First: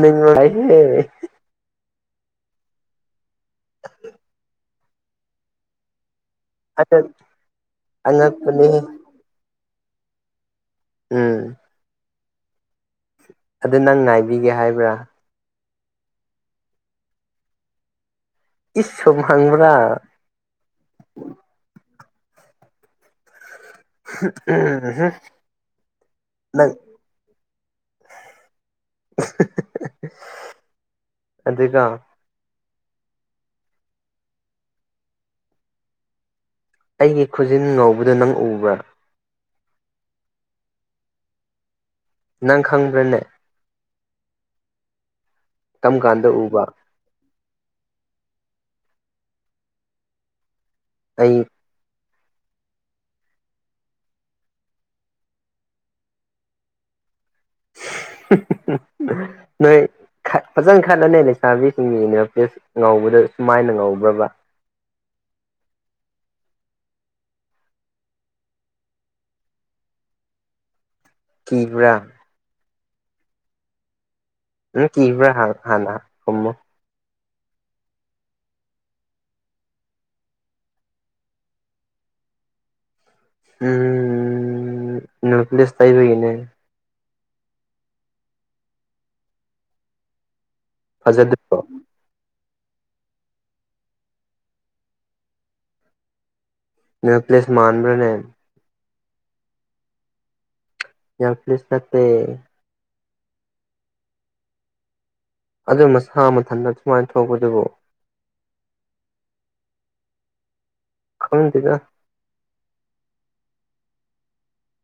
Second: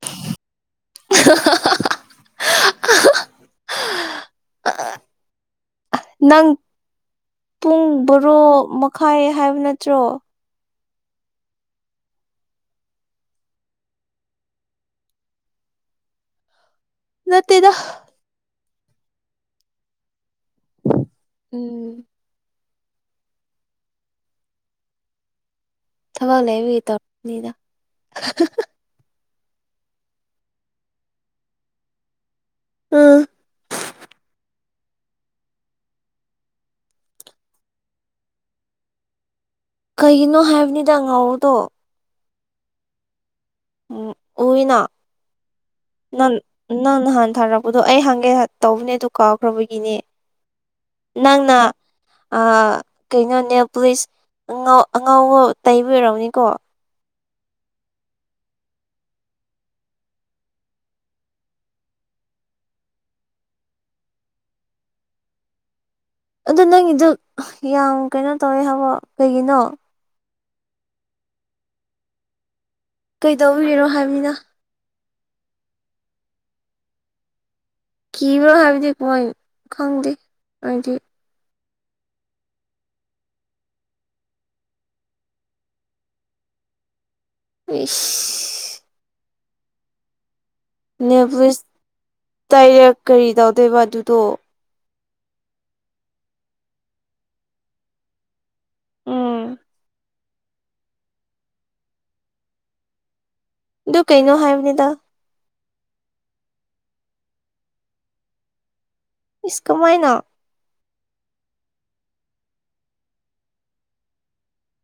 ꯅꯤꯡꯉꯦ [inaudible] [inaudible] ꯎꯝ [inaudible] ꯅꯪ ꯄꯨꯡ ꯕꯣꯔꯣ ꯑꯉꯛꯄꯅꯦꯍꯦ ꯃꯈꯥꯏ ꯍꯥꯏꯕ ꯅꯠꯇ꯭ꯔꯣ ꯎꯝ ꯑꯗꯨ ꯅꯪ ꯉꯥꯏꯕꯤꯒꯦ ꯍꯥꯏꯕ꯭ꯔꯥ ꯅꯠꯇꯦꯗ ꯏꯁ ꯁꯨꯝ ꯍꯪꯕ꯭ꯔꯥ ꯎꯝ ꯎ [inaudible] ꯊꯕꯥꯛ ꯂꯩꯕꯤ ꯇꯧꯔꯅꯤꯗ [inaudible] ꯑꯗꯨꯒꯣ ꯎꯝ ꯑꯩꯒꯤ ꯈꯨꯖꯤꯟ ꯉꯧꯕꯗ ꯅꯪ ꯎꯕ꯭ꯔꯥ ꯀꯩꯒꯤꯅꯣ ꯍꯥꯏꯕꯅꯤꯗ ꯉꯥꯎꯗꯣ ꯅꯪꯈꯪꯕ꯭ꯔꯅꯦ ꯎꯝ ꯍꯅ ꯇꯝ ꯀꯥꯟꯗ ꯎꯕꯔ ꯅꯪ ꯅꯍꯥꯟ ꯊꯥꯔꯛꯄꯗꯣ ꯑꯩ ꯍꯪꯒꯦ ꯇꯧꯕꯅꯦ ꯑꯗꯨ ꯀꯥꯎꯈ꯭ꯔꯕꯒꯤꯅꯦ ꯑꯩ ꯅꯪꯅꯥ ꯀꯩꯅꯣꯅꯦ ꯄꯨꯂꯤꯁꯉ ꯑꯉꯥꯎ ꯇꯩꯕꯤꯔꯛꯅꯤꯀꯣ ꯅꯣꯏ ꯐꯖꯅ ꯈꯠꯂꯅꯤ ꯂꯩꯁꯥꯕꯤꯁꯤꯡꯒꯤ ꯌꯨꯅꯤꯚꯔꯇꯦꯁ ꯉꯧꯕꯗ ꯁꯨꯃꯥꯏꯅ ꯉꯧꯕ꯭ꯔꯕ ꯑꯗꯨ ꯅꯪꯒꯤꯗꯨ ꯌꯥꯝ ꯀꯩꯅꯣ ꯇꯧꯋꯦ ꯍꯥꯏꯕꯣ ꯀꯩꯒꯤꯅꯣ ꯀꯤꯕ꯭ꯔꯥ ꯀꯩꯗꯧꯕꯤꯔꯤꯔꯣ ꯍꯥꯏꯕꯅꯤꯅ ꯎꯝ ꯀꯈꯤꯕ꯭ꯔꯥ ꯍ ꯍꯥꯟꯅ ꯍꯣꯃꯣ ꯀꯤꯕ꯭ꯔꯣ ꯍꯥꯏꯕꯗꯤ ꯃꯣꯏ ꯈꯪꯗꯦ ꯍꯥꯏꯗꯤ ꯎꯝ ꯅꯠ꯭ꯂꯦꯁ ꯇꯥꯏꯕꯒꯤꯅꯦ ꯏꯁꯁ ꯐꯖꯗ꯭ꯔꯣ ꯅꯦꯚꯁ ꯇꯗꯥꯏꯔꯦꯛ ꯀꯔꯤ ꯇꯧꯗꯣꯏꯕ ꯑꯗꯨꯗꯣ ꯅ꯭ꯌꯨ ꯄ꯭ꯂꯦꯁ ꯃꯥꯟꯕꯕ꯭ꯔꯅꯦ ꯎꯝ ꯌꯥꯎ ꯄꯂꯤꯁ ꯐꯦ ꯑꯗꯨ ꯀꯩꯅꯣ ꯍꯥꯏꯕꯅꯤꯗ ꯑꯗꯨ ꯃꯁꯥ ꯃꯊꯟꯇ ꯁꯨꯃꯥꯏꯅ ꯊꯣꯛꯄꯗꯨꯕꯨ ꯏꯁ ꯀꯃꯥꯏꯅ ꯈꯥꯎ ꯊꯤꯗ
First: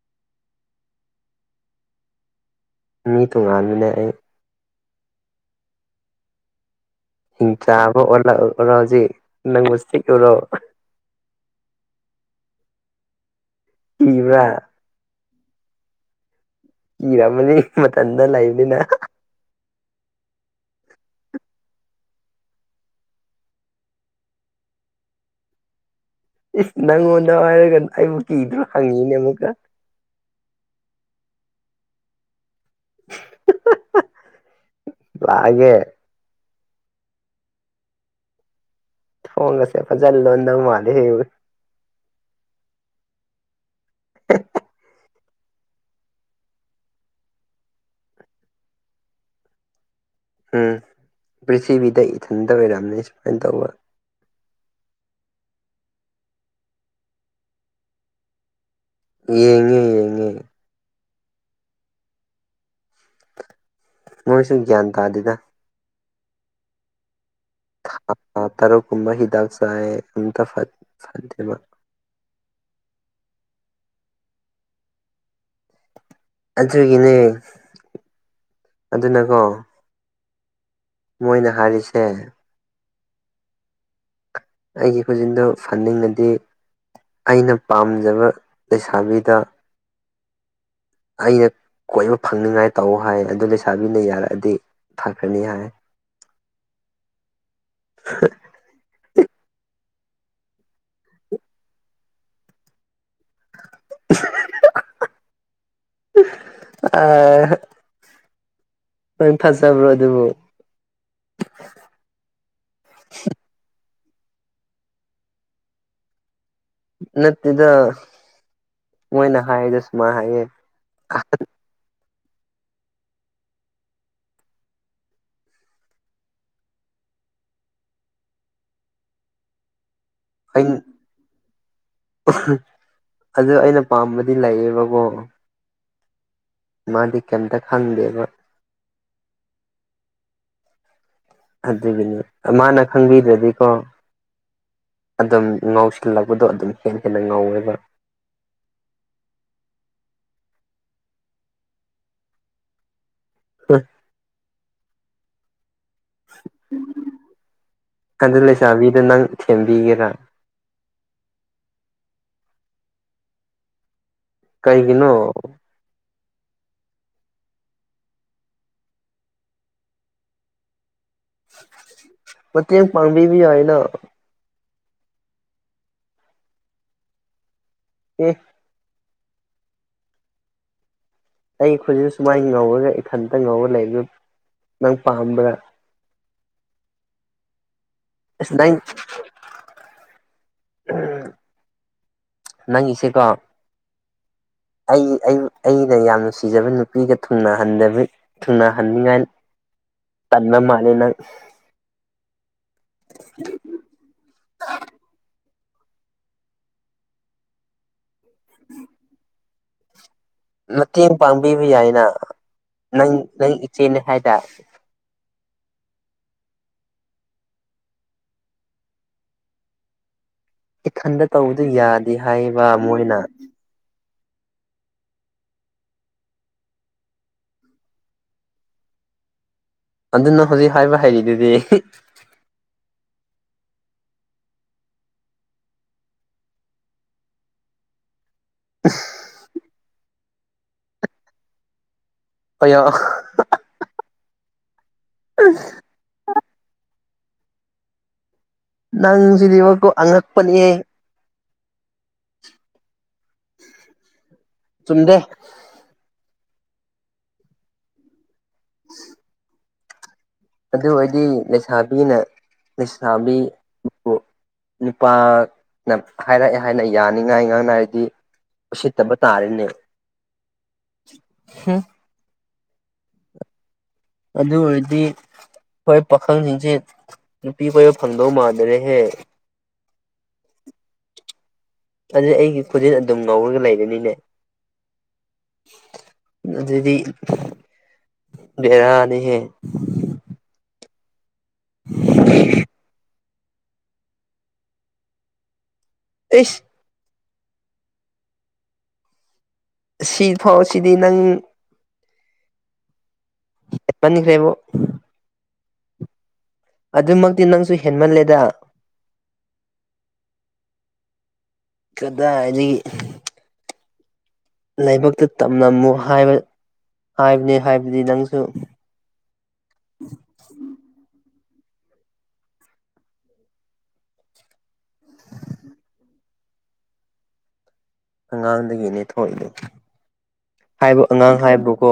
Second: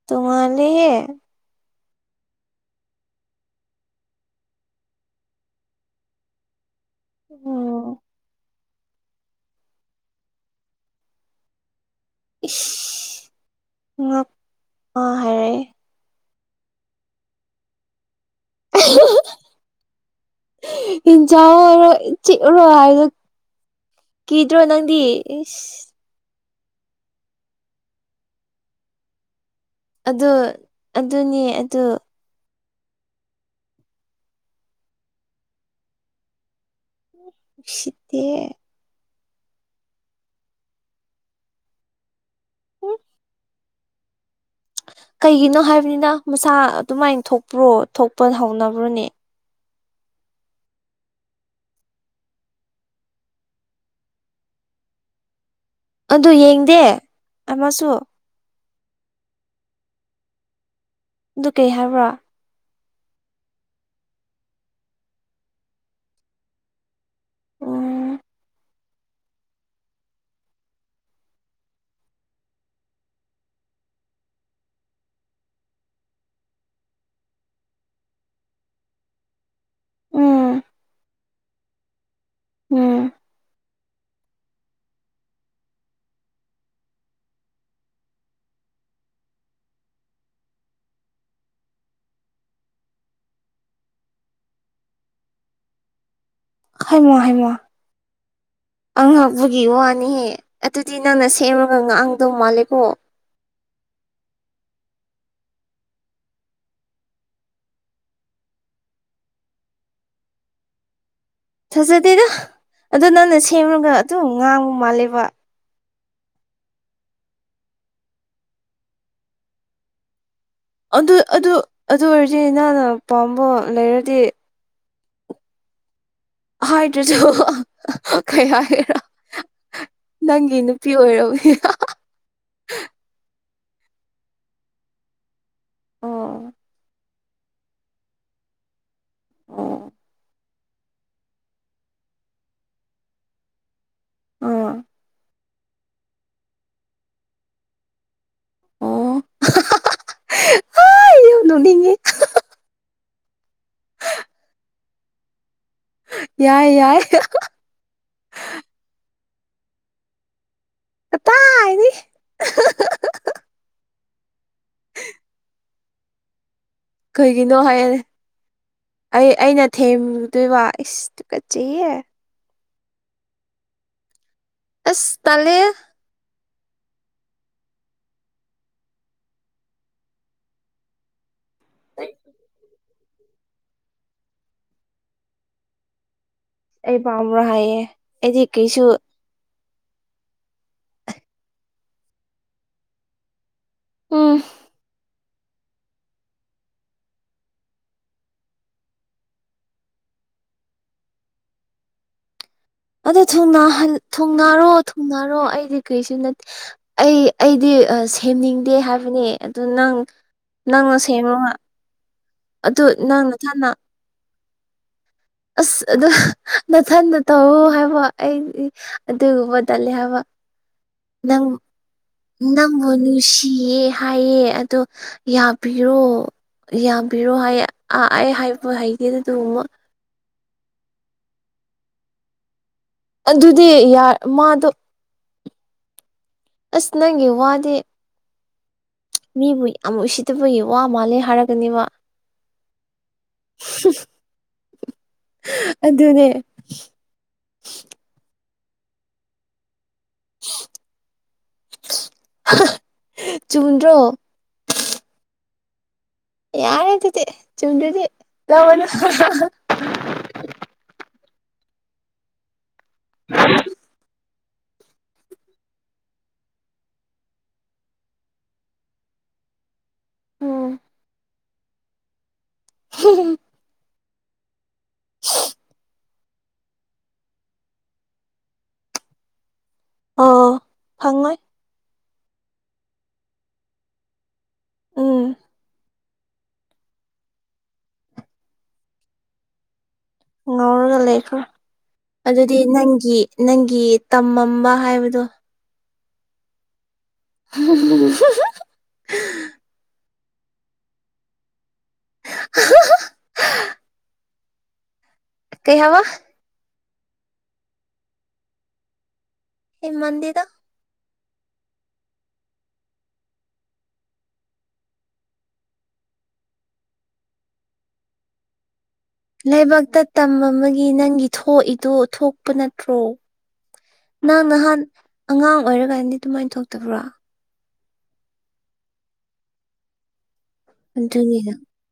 ꯇꯨꯍꯦ ꯍꯦ ꯃꯤ ꯇꯣꯉꯥꯟꯕꯅꯦ ꯑꯩ ꯑꯣ ꯍꯤꯡꯆꯥꯥꯕ ꯑꯣꯔꯂ ꯑꯣꯔꯣ ꯍꯧꯖꯤꯛ ꯅꯪꯕꯨꯤꯛ ꯑꯣꯏꯔꯣ ꯎ ꯀꯤꯕ꯭ꯔꯥ ꯑ ꯏꯤꯔꯝꯃꯅꯤ ꯃꯊꯟꯗ ꯂꯩꯕꯅꯤꯅ ꯏꯖ ꯑꯣꯏꯔ ꯆꯔ ꯍꯥꯏ ꯀꯗ꯭ꯔꯣ ꯅꯗꯤ ꯏ ꯏꯁ ꯅꯪꯉꯣꯟꯗ ꯍꯥꯏꯔꯒ ꯑꯩꯕꯨ ꯀꯤꯗ꯭ꯔꯣ ꯍꯪꯉꯤꯅꯦ ꯑꯃꯨꯛꯀ ꯑꯗꯨ ꯑꯗꯨꯅꯦ ꯑꯗꯨ ꯂꯒꯦ ꯁꯤꯠꯇ ꯐꯣꯡꯉꯁꯦ ꯐꯖꯜ ꯂꯣ ꯅꯧ ꯃꯥꯂꯦ ꯍ ꯎꯝ [unintelligible] ꯀꯩꯒꯤꯅꯣ ꯍꯥꯏꯕꯅꯤꯅ ꯃꯁꯥ ꯑꯗꯨꯃꯥꯏꯅ ꯊꯣꯛꯄ꯭ꯔꯣ ꯊꯣꯛꯄ ꯍꯧꯅꯕ꯭ꯔꯣꯅꯦ ꯎꯝ ꯄ꯭ꯔꯤꯊꯤꯕꯤꯗ ꯏꯊꯟꯇ ꯑꯣꯏꯔꯝꯅꯤ ꯁꯨꯃꯥꯏꯅ ꯇꯧꯕ ꯑꯗꯨ ꯌꯦꯡꯗꯦ ꯑꯃꯁꯨ ꯌꯦꯡꯉꯤ ꯌꯦꯡꯉꯤ ꯑꯗꯨ ꯀꯩ ꯍꯥꯏꯕ꯭ꯔꯣ ꯃꯣꯏꯁꯨ ꯒ꯭ꯌꯥꯟ ꯇꯥꯗ ꯑꯣ ꯊ ꯇꯔꯨꯛ ꯀꯨꯝꯕ ꯍꯤꯗꯥꯛ ꯆꯥꯏ ꯑꯝꯇ ꯐꯠꯇꯦꯕ ꯑꯗꯨꯒꯤꯅꯦ ꯑꯗꯨꯅꯀꯣ ꯎꯝ ꯃꯣꯏꯅ ꯍꯥꯏꯔꯤꯁꯦ ꯎꯝ ꯑꯩꯒꯤ ꯈꯨꯖꯤꯟꯗꯣ ꯐꯟꯅꯤꯡꯉꯗꯤ ꯑꯩꯅ ꯄꯥꯝꯖꯕ ꯂꯩꯁꯥꯕꯤꯗ ꯑꯩꯅ ꯀꯣꯏꯕ ꯐꯪꯅꯤꯡꯉꯥꯏ ꯇꯧ ꯍꯥꯏ ꯑꯗꯨ ꯂꯩꯁꯥꯕꯤꯅ ꯌꯥꯔꯛꯑꯗꯤ ꯐꯈ꯭ꯔꯅꯤ ꯍꯥꯏ ꯍꯥꯏꯃꯣ ꯍꯥꯏꯃꯣ ꯑꯉꯛꯄꯒꯤ ꯋꯥꯅꯤꯍꯦ ꯑꯗꯨꯗꯤ ꯅꯪꯅ ꯁꯦꯝꯃꯒ ꯉꯥꯡꯗꯧ ꯃꯥꯜꯂꯦꯀꯣ [unintelligible] ꯑ [unintelligible] ꯊꯖꯕ꯭ꯔꯣ ꯑꯗꯨꯕꯨ ꯊꯥꯖꯗꯦꯗ ꯑꯗꯣ ꯅꯪꯅ ꯁꯦꯝꯔꯒ ꯑꯗꯨ ꯉꯥꯡꯕ ꯃꯥꯜꯂꯦꯕ ꯅꯠꯇꯦꯗ ꯃꯣꯏꯅ ꯍꯥꯏꯌꯦꯗ ꯁꯨꯃꯥꯏꯅ ꯍꯥꯏꯌꯦ ꯑꯗꯨ ꯑꯗꯨ ꯑꯗꯨ ꯑꯣꯏꯔꯗꯤ ꯅꯅ ꯄꯥꯝꯕ ꯂꯩꯔꯗꯤ ꯍꯥꯏꯗ꯭ꯔꯁꯨ [unintelligible] ꯀꯩ ꯍꯥꯏꯒꯦꯔꯥ ꯅꯪꯒꯤ ꯑꯩ ꯅꯨꯄꯤ ꯑꯣꯏꯔꯕꯌꯥ [unintelligible] [unintelligible] ꯑꯗꯨ ꯑꯩꯅ ꯄꯥꯝꯕꯗꯤ ꯂꯩꯌꯦꯕꯀꯣ ꯑꯣ ꯃꯥꯗꯤ ꯀꯩꯝꯇ ꯈꯪꯗꯦꯕ ꯑꯣ ꯑꯗꯨꯒꯤꯅꯤ ꯃꯥꯅ ꯈꯪꯕꯤꯗ꯭ꯔꯗꯤꯀꯣ ꯑꯣ ꯑꯗꯨꯝ ꯉꯥꯎꯁꯤꯜꯂꯛꯄꯗꯣ ꯑꯗꯨꯝ ꯍꯦꯟꯅ ꯍꯦꯟꯅ ꯉꯥꯎꯋꯦꯕ ꯑꯣ [unintelligible] ꯑꯩ ꯌꯥ ꯅꯨꯛꯅꯤꯡꯉꯤ [unintelligible] ꯌꯥꯏ ꯌꯥꯏ [unintelligible] ꯗ ꯂꯩꯁꯥꯕꯤꯗ ꯅꯪ ꯊꯦꯝꯕꯤꯒꯦꯔꯥ ꯀꯇꯥꯏꯗꯤ [unintelligible] ꯀꯩꯒꯤꯅꯣ ꯀꯩꯒꯤꯅꯣ ꯍꯥꯏꯌꯦ ꯑꯩ ꯑꯩꯅ ꯊꯦꯝꯨꯗꯣꯏꯕ ꯏꯁꯇ ꯀꯆꯤꯌꯦ ꯃꯇꯦꯡ ꯄꯥꯡꯕꯤꯕ ꯌꯥꯏꯅ ꯑꯁ ꯇꯂꯦ ꯏ ꯑꯩ ꯈꯨꯖꯤꯛ ꯁꯨꯃꯥꯏꯅ ꯉꯧꯔꯒ ꯏꯊꯟꯇ ꯉꯧꯔ ꯂꯩꯕ ꯅꯪ ꯄꯥꯝꯕ꯭ꯔꯥ ꯑꯩ ꯄꯥꯝꯕ꯭ꯔꯣ ꯍꯥꯏꯌꯦ ꯑꯩꯗꯤ ꯑꯁ ꯅꯪ ꯀꯔꯤꯁꯨ ꯎꯝ ꯅꯪꯉꯤꯁꯤꯀꯣ ꯎꯝ ꯑꯩ ꯑꯩ ꯑꯩꯅ ꯌꯥꯝ ꯅꯨꯡꯁꯤꯖꯕ ꯅꯨꯄꯤꯒ ꯊꯨꯡꯅꯍꯟꯗꯕꯤ ꯊꯨꯡꯅꯍꯟꯅꯤꯡꯉꯥꯏ ꯇꯟꯕ ꯃꯥꯂꯦ ꯅꯪ ꯑꯗꯨ ꯊꯨꯡꯅꯍꯟ ꯊꯨꯡꯅꯥꯔꯣ ꯊꯨꯡꯅꯥꯔꯣ ꯑꯩꯗꯤ ꯀꯩꯁꯨ ꯅꯠꯇꯦ ꯑꯩ ꯑꯩꯗꯤ ꯁꯦꯝꯅꯤꯡꯗꯦ ꯍꯥꯏꯕꯅꯦ ꯑꯗꯨ ꯅꯪ ꯅꯪꯅ ꯃꯇꯦꯡ ꯁꯦꯝꯃꯣ ꯄꯥꯡꯕꯤꯕ ꯌꯥꯏꯅ ꯑꯗꯨ ꯅꯪ ꯅꯪ ꯅꯊꯟꯅ ꯏꯆꯦꯅꯦ ꯍꯥꯏꯗꯥꯏ ꯑꯁ ꯑꯗꯨ ꯅꯊꯟꯟꯅ ꯇꯧꯋꯣ ꯍꯥꯏꯕ ꯑꯩꯗꯤ ꯑꯗꯨꯒꯨꯝꯕ ꯇꯜꯂꯦ ꯍꯥꯏꯕ ꯏꯊꯟꯗ ꯅꯪ ꯇꯧꯕꯗꯤ ꯌꯥꯗꯦ ꯍꯥꯏꯕ ꯃꯣꯏꯅ [unintelligible] ꯌꯦ ꯍꯥꯏꯌꯦ ꯑꯗꯣ ꯌꯥꯕꯤꯔꯣ ꯌꯥꯕꯤꯔꯣ ꯍꯥꯏꯌꯦ ꯑ ꯑꯩ ꯍꯥꯏꯕ ꯍꯩꯇꯦꯗ ꯑꯗꯨꯒꯨꯝꯕ ꯑꯗꯨ ꯅꯪ ꯍꯧꯖꯤꯛ ꯍꯥꯏꯕ ꯍꯩꯔꯤꯗꯨꯗꯤ [unintelligible] ꯑꯗꯨꯗꯤ ꯌꯥꯔ ꯃꯥꯗꯣ ꯑꯁ ꯅꯪꯒꯤ ꯋꯥꯗꯤ [unintelligible] ꯃꯤꯕꯨ ꯌꯥꯝ ꯎꯁꯤꯠꯗꯕꯒꯤ ꯋꯥ ꯃꯥꯜꯂꯦ ꯍꯥꯏꯔꯀꯅꯤꯃ ꯑꯩꯌꯥ ꯍꯨꯞꯁ ꯑꯗꯨꯅꯦ ꯅꯪꯁꯤꯗꯤꯕꯀꯣ ꯑꯉꯛꯄꯅꯤꯍꯦ ꯍꯍ ꯆꯨꯝꯗ꯭ꯔꯣ ꯆꯨꯝꯗꯦ ꯌꯥꯔꯦ ꯑꯗꯨꯗꯤ ꯆꯨꯝꯗ꯭ꯔꯗꯤ ꯂꯧꯔꯅꯨ ꯍꯥ ꯍꯥ ꯍꯥ ꯑꯗꯨ ꯑꯣꯏꯗꯤ ꯂꯩꯁꯥꯕꯤꯅ ꯂꯩꯁꯥꯕꯤꯕꯨ ꯅꯨꯄꯥꯅ ꯍꯥꯏꯔꯛꯑꯦ ꯍꯥꯏꯅ ꯌꯥꯅꯤꯡꯉꯥꯏ ꯉꯥꯡꯅꯔꯗꯤ ꯎꯁꯤꯠꯇꯕ ꯇꯥꯔꯦꯅꯦ ꯎꯝ ꯍꯨꯝ ꯍꯨꯝ ꯍꯨꯝ ꯍꯨꯝ ꯑꯗꯨ ꯑꯣꯏꯔꯗꯤ ꯄꯥ ꯈꯪꯁꯤꯡꯁꯦ ꯅꯨꯄꯤ ꯀꯣꯏꯕ ꯐꯪꯗꯧ ꯃꯥꯟꯗꯔꯦꯍꯦ ꯑꯣ ꯐꯪꯉꯣꯏ ꯑꯗꯨꯗꯤ ꯑꯩꯒꯤ ꯈꯨꯖꯤꯜ ꯑꯗꯨꯝ ꯉꯧꯔꯒ ꯂꯩꯔꯅꯤꯅꯦ ꯎꯝ ꯑꯗꯨꯗꯤ ꯕꯦꯔꯥꯅꯤꯍꯦ ꯉꯧꯔꯒ ꯂꯩꯈ꯭ꯔꯣ ꯑꯗꯨꯗꯤ ꯅꯪꯒꯤ ꯅꯪꯒꯤ ꯇꯝꯃꯝꯕ ꯍꯥꯏꯕꯗꯣ ꯑꯩꯁ [unintelligible] ꯁꯤ ꯐꯥꯎ ꯁꯤꯗꯤ ꯅꯪ [unintelligible] ꯄꯟꯈ꯭ꯔꯦꯕꯣ ꯀꯩ ꯍꯥꯏꯕ ꯑꯗꯨꯃꯛꯇꯤ ꯅꯪꯁꯨ ꯍꯦꯟꯃꯟꯂꯦꯗ ꯍꯦꯟꯃꯟꯗꯦꯗ ꯀꯗꯥꯏꯗꯒꯤ ꯂꯥꯏꯕꯛꯇ ꯇꯝꯂꯝꯃꯨ ꯍꯥꯏꯕ ꯍꯥꯏꯕꯅꯦ ꯍꯥꯏꯕꯗꯤ ꯅꯪꯁꯨ ꯂꯥꯏꯕꯛꯇ ꯇꯝ ꯃꯝꯕꯒꯤ ꯅꯪꯒꯤ ꯊꯣꯛꯏꯗꯨ ꯊꯣꯛꯄ ꯅꯠꯇ꯭ꯔꯣ ꯅꯪ ꯅꯍꯥꯟ ꯑꯉꯥꯡ ꯑꯣꯏꯔꯀꯥꯟꯗꯗꯤ ꯑꯗꯨꯃꯥꯏꯟ ꯊꯣꯛꯇꯕ꯭ꯔꯣ ꯑꯉꯥꯡꯗꯒꯤꯅꯦ ꯊꯣꯛꯏꯗꯣ ꯍꯥꯏꯕ ꯑꯉꯥꯡ ꯑꯗꯨꯅꯤꯅ ꯍꯥꯏꯕꯨꯀꯣ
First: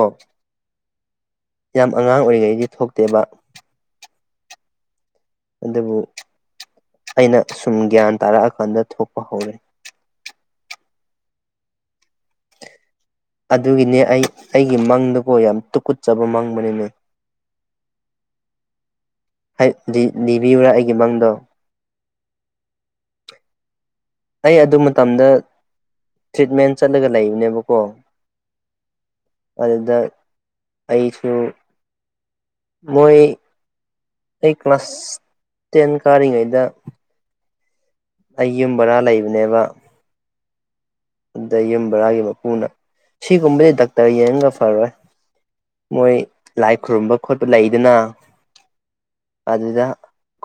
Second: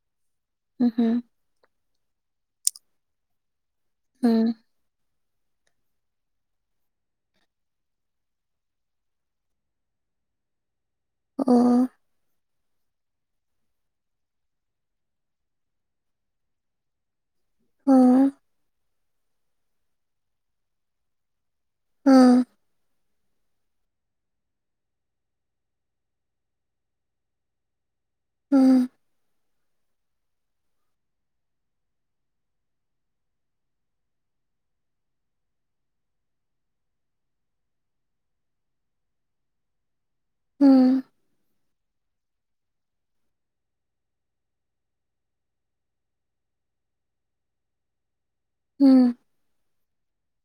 ꯎꯝ ꯌꯥꯝ ꯑꯉꯥꯡ ꯑꯣꯏꯔꯤꯉꯩꯗꯤ ꯊꯣꯛꯇꯦꯕ ꯎꯝ ꯑꯗꯨꯕꯨ ꯑꯩꯅ ꯁꯨꯝ ꯒ꯭ꯌꯥꯟ ꯇꯥꯔꯛꯑꯀꯥꯟꯗ ꯊꯣꯛꯄ ꯍꯧꯔꯦ ꯑꯣ ꯑꯗꯨꯒꯤꯅꯦ ꯑꯩ ꯑꯩꯒꯤ ꯃꯪꯗꯨꯀꯣ ꯌꯥꯝ ꯇꯨꯀꯨꯠꯆꯕ ꯃꯪꯕꯅꯤꯅꯦ ꯑꯣ ꯍꯥꯏ ꯂꯤ ꯂꯤꯕꯤꯌꯨꯔꯥ ꯑꯩꯒꯤ ꯃꯡꯗꯣ ꯑꯥ ꯑꯩ ꯑꯗꯨ ꯃꯇꯝꯗ ꯇ꯭ꯔꯤꯠꯃꯦꯟ ꯆꯠꯂꯒ ꯂꯩꯕꯅꯦꯕꯀꯣ ꯎꯝ ꯑꯗꯨꯗ ꯑꯩꯁꯨ ꯃꯣꯏ ꯑꯩ ꯀ꯭ꯂꯥꯁ ꯇꯦꯟ ꯀꯥꯔꯤꯉꯩꯗ ꯑꯩ ꯌꯨꯝ ꯕꯔꯥ ꯂꯩꯕꯅꯦꯕ ꯎꯝ ꯑꯗꯨꯗ ꯌꯨꯝ ꯕꯔꯥꯒꯤ ꯃꯄꯨꯅ ꯁꯤꯒꯨꯝꯕꯗꯤ ꯗꯥꯛꯇꯔ ꯌꯦꯡꯒ ꯐꯔꯣꯏ ꯃꯣꯏ ꯂꯥꯏ ꯈꯨꯔꯨꯝꯕ ꯈꯣꯠꯄ ꯂꯩꯗꯅ ꯎꯝ ꯑꯗꯨꯗ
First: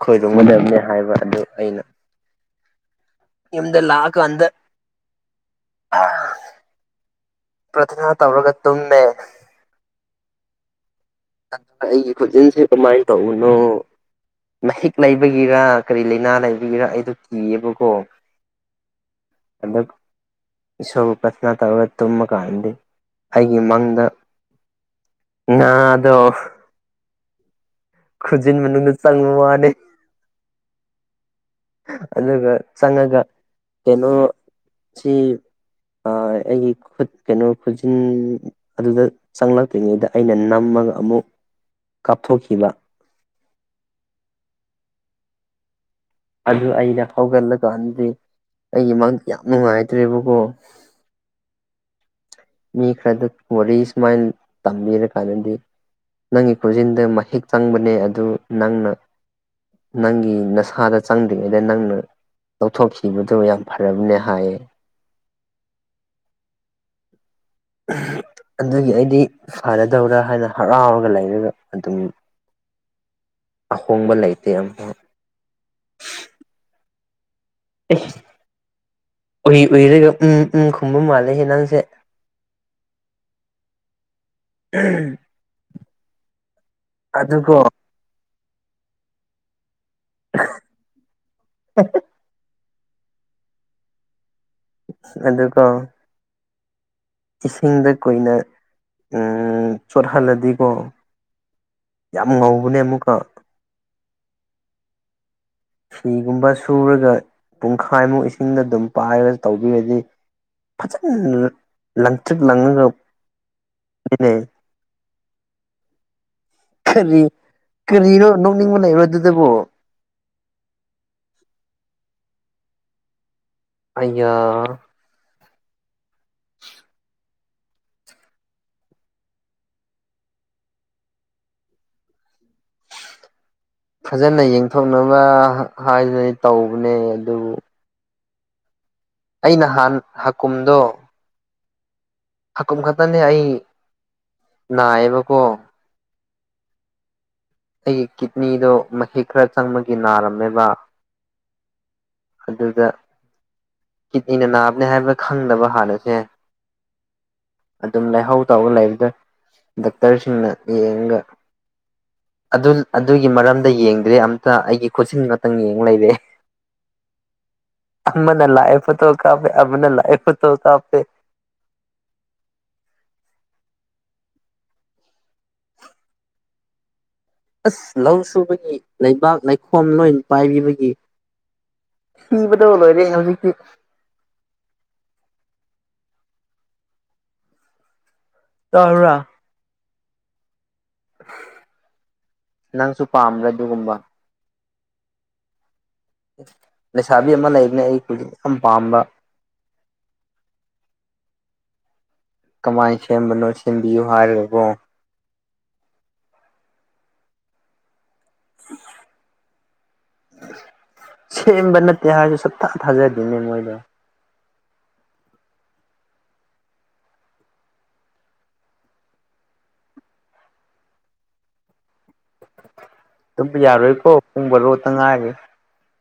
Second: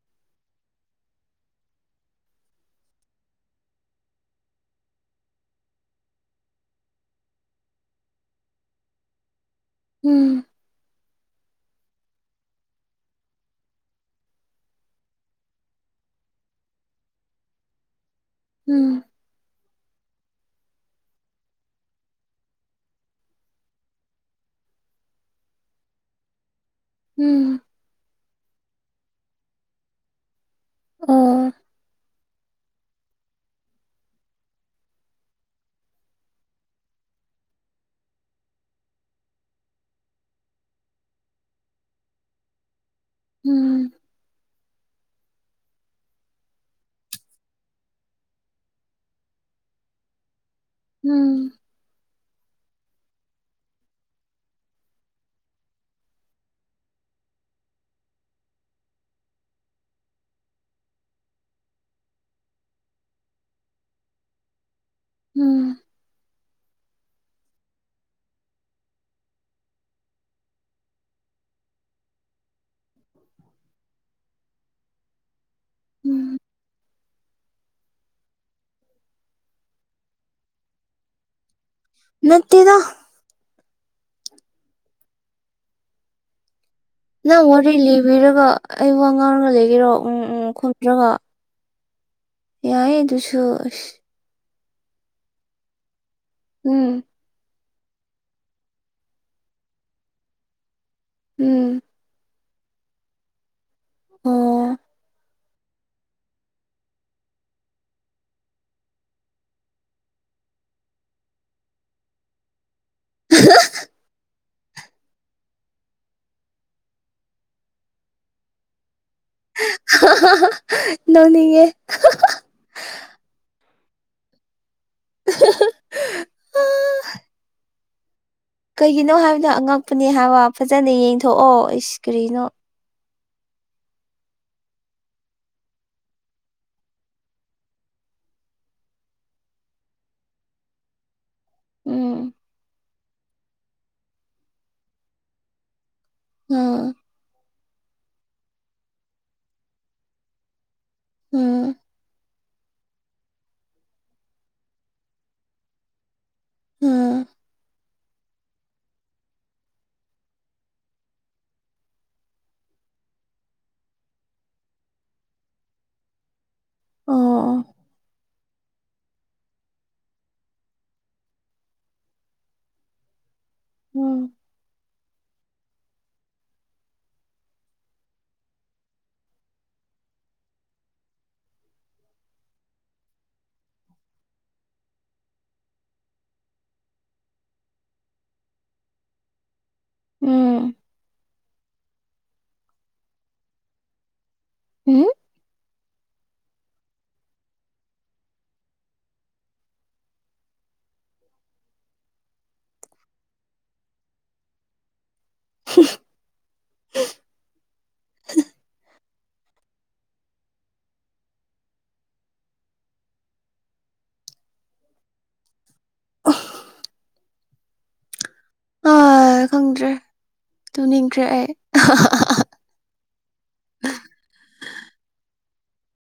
ꯈꯣꯏꯔꯨꯝꯒꯗꯕꯅꯤ ꯍꯥꯏꯕ ꯑꯗꯨ ꯑꯩꯅ ꯌꯨꯝꯗ ꯂꯥꯛꯑ ꯀꯥꯟꯗ [unintelligible] ꯄ꯭ꯔꯊꯅꯥ ꯇꯧꯔꯒ ꯇꯨꯝꯃꯦ ꯎꯝ ꯑ ꯑꯩꯒꯤ ꯈꯨꯖꯤꯤꯟꯁꯦ ꯀꯃꯥꯏꯅ ꯇꯧꯕꯅꯣ ꯃꯍꯤꯛ ꯂꯩꯕꯒꯤꯔ ꯀꯔꯤ ꯂꯩꯥꯏꯅꯥ ꯂꯩꯕꯒꯤꯔ ꯑꯩꯗꯣ ꯀꯤꯌꯦꯕꯀꯣ ꯎꯝ ꯑꯗꯛ ꯏꯁꯣꯔꯕꯨ ꯄꯊꯅꯥ ꯇꯧꯔꯒ ꯇꯨꯝꯃ ꯀꯥꯟꯗꯤ ꯑꯩꯒꯤ ꯃꯪꯗ ꯅꯗꯣ ꯎꯝ ꯈꯨꯖꯤꯟ ꯃꯅꯨꯡꯗ ꯆꯪꯕ ꯃꯥꯅꯤ ꯑꯣ ꯑꯗꯨꯒ ꯆꯪꯉꯒ ꯀꯩꯅꯣ ꯁꯤ ꯑꯩꯒꯤ ꯈꯨꯠ ꯀꯩꯅꯣ ꯈꯨꯖꯤꯟ ꯑꯗꯨꯗ ꯆꯪꯂꯛꯇ꯭ꯔꯤꯉꯩꯗ ꯑꯩꯅ ꯅꯝꯃꯒ ꯑꯃꯨꯛ ꯀꯥꯞꯊꯣꯛꯈꯤꯕ ꯎꯝ ꯑꯗꯨ ꯑꯩꯅ ꯍꯧꯒꯠꯂꯀꯥꯟꯗꯗꯤ ꯑꯩꯒꯤ ꯃꯪꯗꯤ ꯌꯥꯝ ꯅꯨꯡꯉꯥꯏꯇ꯭ꯔꯦꯕꯀꯣ ꯎꯝ ꯃꯤ ꯈꯔꯗ ꯋꯥꯔꯤ ꯁꯨꯃꯥꯏꯅ ꯇꯝꯕꯤꯔꯀꯥꯟꯗꯗꯤ ꯅꯪꯒꯤ ꯈꯣꯟꯖꯤꯟꯗ ꯃꯍꯤꯛ ꯆꯪꯕꯅꯦ ꯑꯗꯨ ꯅꯪꯅ ꯅꯪꯒꯤ ꯅꯁꯥꯗ ꯆꯪꯗ꯭ꯔꯤꯉꯩꯗ ꯅꯪꯅ ꯂꯧꯊꯣꯛꯈꯤꯕꯗꯨ ꯌꯥꯝ ꯐꯔꯕꯅꯦ ꯍꯥꯏꯌꯦ ꯎꯝ ꯑꯗꯒꯤ ꯑꯩꯗꯤ ꯐꯔꯗꯧꯔꯥ ꯍꯥꯏꯅ ꯍꯔꯥꯎꯔꯒ ꯂꯩꯔꯒ ꯑꯗꯨꯝ ꯑꯍꯣꯡꯕ ꯂꯩꯇꯦ ꯑꯃꯛ ꯎꯝ ꯑꯦ ꯎꯏ ꯎꯏꯔꯒ ꯎꯝ ꯎꯝ ꯈꯨꯝꯕ ꯃꯥꯜꯂꯦꯍꯦ ꯅꯪꯁꯦ ꯅꯠꯇꯦꯗ ꯎꯝ ꯅꯪ ꯑꯗꯨꯀꯣ ꯋꯥꯔꯤ ꯂꯤꯕꯤꯔꯒ ꯑꯩ ꯋꯥ ꯉꯥꯡꯔꯒ ꯂꯩꯒꯦꯔꯣ ꯎꯝ ꯎꯝ ꯈꯨꯝꯗ꯭ꯔꯒ ꯌꯥ ꯑꯗꯨꯁꯨ ꯑꯗꯨꯀꯣ ꯎꯝ ꯏꯁꯤꯡꯗ ꯀꯨꯏꯅ ꯆꯣꯠꯍꯜꯂꯗꯤꯀꯣ ꯎꯝ ꯌꯥꯝ ꯉꯧꯕꯅꯦ ꯑꯃꯨꯛꯀ ꯑꯣ ꯐꯤꯒꯨꯝꯕ ꯁꯨꯔꯒ ꯄꯨꯡꯈꯥꯏꯃꯨꯛ ꯏꯁꯤꯡꯗ ꯑꯗꯨꯝ ꯄꯥꯏꯔꯒ ꯇꯧꯕꯤꯔꯗꯤ ꯐꯖꯅ ꯂꯪꯊ꯭ꯔꯤꯛꯂꯥꯡꯅꯅꯦ ꯀꯔꯤ ꯀꯔꯤꯅꯣ ꯅꯣꯛꯅꯤꯡꯕ ꯂꯩꯕ ꯑꯗꯨꯗꯕꯨꯣ ꯅꯧꯅꯤꯡꯦ ꯑꯌꯥ [unintelligible] ꯀꯩꯒꯤꯅꯣ ꯍꯥꯏꯕꯗꯣ ꯑꯉꯛꯄꯅꯦ ꯍꯥꯏꯕ ꯐꯖꯅ ꯌꯦꯡꯊꯣꯛꯑꯣ ꯀꯔꯤꯅꯣ ꯐꯖꯅ ꯌꯦꯡꯊꯣꯛꯅꯕ ꯍꯥꯏꯗꯨꯅ ꯇꯧꯕꯅꯦ ꯑꯗꯨꯕꯨ ꯑ ꯅꯍꯥꯟ ꯍꯥꯀꯨꯝꯗꯣ ꯎꯝ ꯍꯥꯀꯝ ꯈꯛꯇꯅꯦ ꯑꯩ ꯅꯥꯏꯌꯦꯕꯀꯣ ꯑꯣ ꯑꯩꯒꯤ ꯀꯤꯠꯅꯤꯗꯣ ꯃꯍꯤꯛ ꯈꯔ ꯆꯪꯕꯒꯤ ꯅꯥꯔꯝꯃꯦꯕ ꯎꯝ ꯑꯗꯨꯗ ꯀꯤꯠꯅꯤꯅ ꯅꯥꯕꯅꯦ ꯍꯥꯏꯕ ꯈꯪꯗꯕ ꯍꯥꯟꯅꯁꯦ ꯎꯝ ꯑꯗꯨꯝ ꯂꯩꯍꯥꯎ ꯇꯧꯔꯒ ꯂꯩꯔꯗ꯭ꯔꯥ ꯗꯣꯛꯇꯔꯁꯤꯡꯅ ꯌꯦꯡꯉꯒ ꯑꯗꯨ ꯑꯗꯨꯒꯤ ꯃꯔꯝꯗ ꯌꯦꯡꯗ꯭ꯔꯦ ꯑꯝꯇ ꯑꯩꯒꯤ ꯈꯨꯠꯁꯤ ꯑꯃꯇꯪ ꯌꯦꯡ ꯂꯩꯔꯦ ꯑꯣ ꯑꯝꯅ ꯂꯥꯛꯑ‌ꯦ ꯐ‌ꯣꯇ‍ꯣ ꯀꯄꯦ ꯑꯃꯅ ꯂꯥꯛꯑ‌ꯦ ꯐꯇ‌ꯣ ꯀ‌ꯄ‌ꯦ ꯎꯝ ꯑꯁ ꯂꯧ ꯁꯨꯕꯒꯤ ꯂꯩꯕꯥꯛ ꯂꯩꯈꯣꯝ ꯂꯣꯏ ꯄꯥꯏꯕꯤꯕꯒꯤ ꯊꯤꯕꯗꯧꯂꯣꯔꯦ ꯍꯧꯖꯤꯛꯀꯤ ꯇꯥꯕ꯭ꯔꯥ ꯎꯝ ꯅꯪꯁꯨ ꯄꯥꯝꯕ꯭ꯔꯥ ꯑꯗꯨꯒꯨꯝꯕ ꯎꯝ ꯂꯩꯁꯥꯕꯤ ꯑꯃ ꯂꯩꯕꯅꯦ ꯑꯩ ꯍꯧꯖꯤꯛ ꯌꯥꯝ ꯄꯥꯝꯕ ꯀꯃꯥꯏꯅ ꯁꯦꯝꯕꯅꯣ ꯁꯦꯝꯕꯤꯌꯨ ꯍꯥꯏꯔꯔꯕꯣ [inaudible] [inaudible] ꯁꯦꯝꯕ ꯅꯠꯇꯦ ꯍꯥꯏꯁꯨ ꯁꯨꯛꯊꯥ ꯊꯥꯖꯗꯅꯦ ꯃꯣꯏꯗꯣ ꯑꯐ [inaudible] ꯑ ꯈꯪꯗ꯭ꯔꯦ ꯇꯨꯝꯅꯤꯡꯈ꯭ꯔꯦ ꯑꯩ [unintelligible] ꯑꯗꯨꯝ ꯌꯥꯔꯣꯏꯀꯣ ꯄꯨꯡ ꯔꯣꯇꯪ ꯉꯥꯏꯑꯒꯦ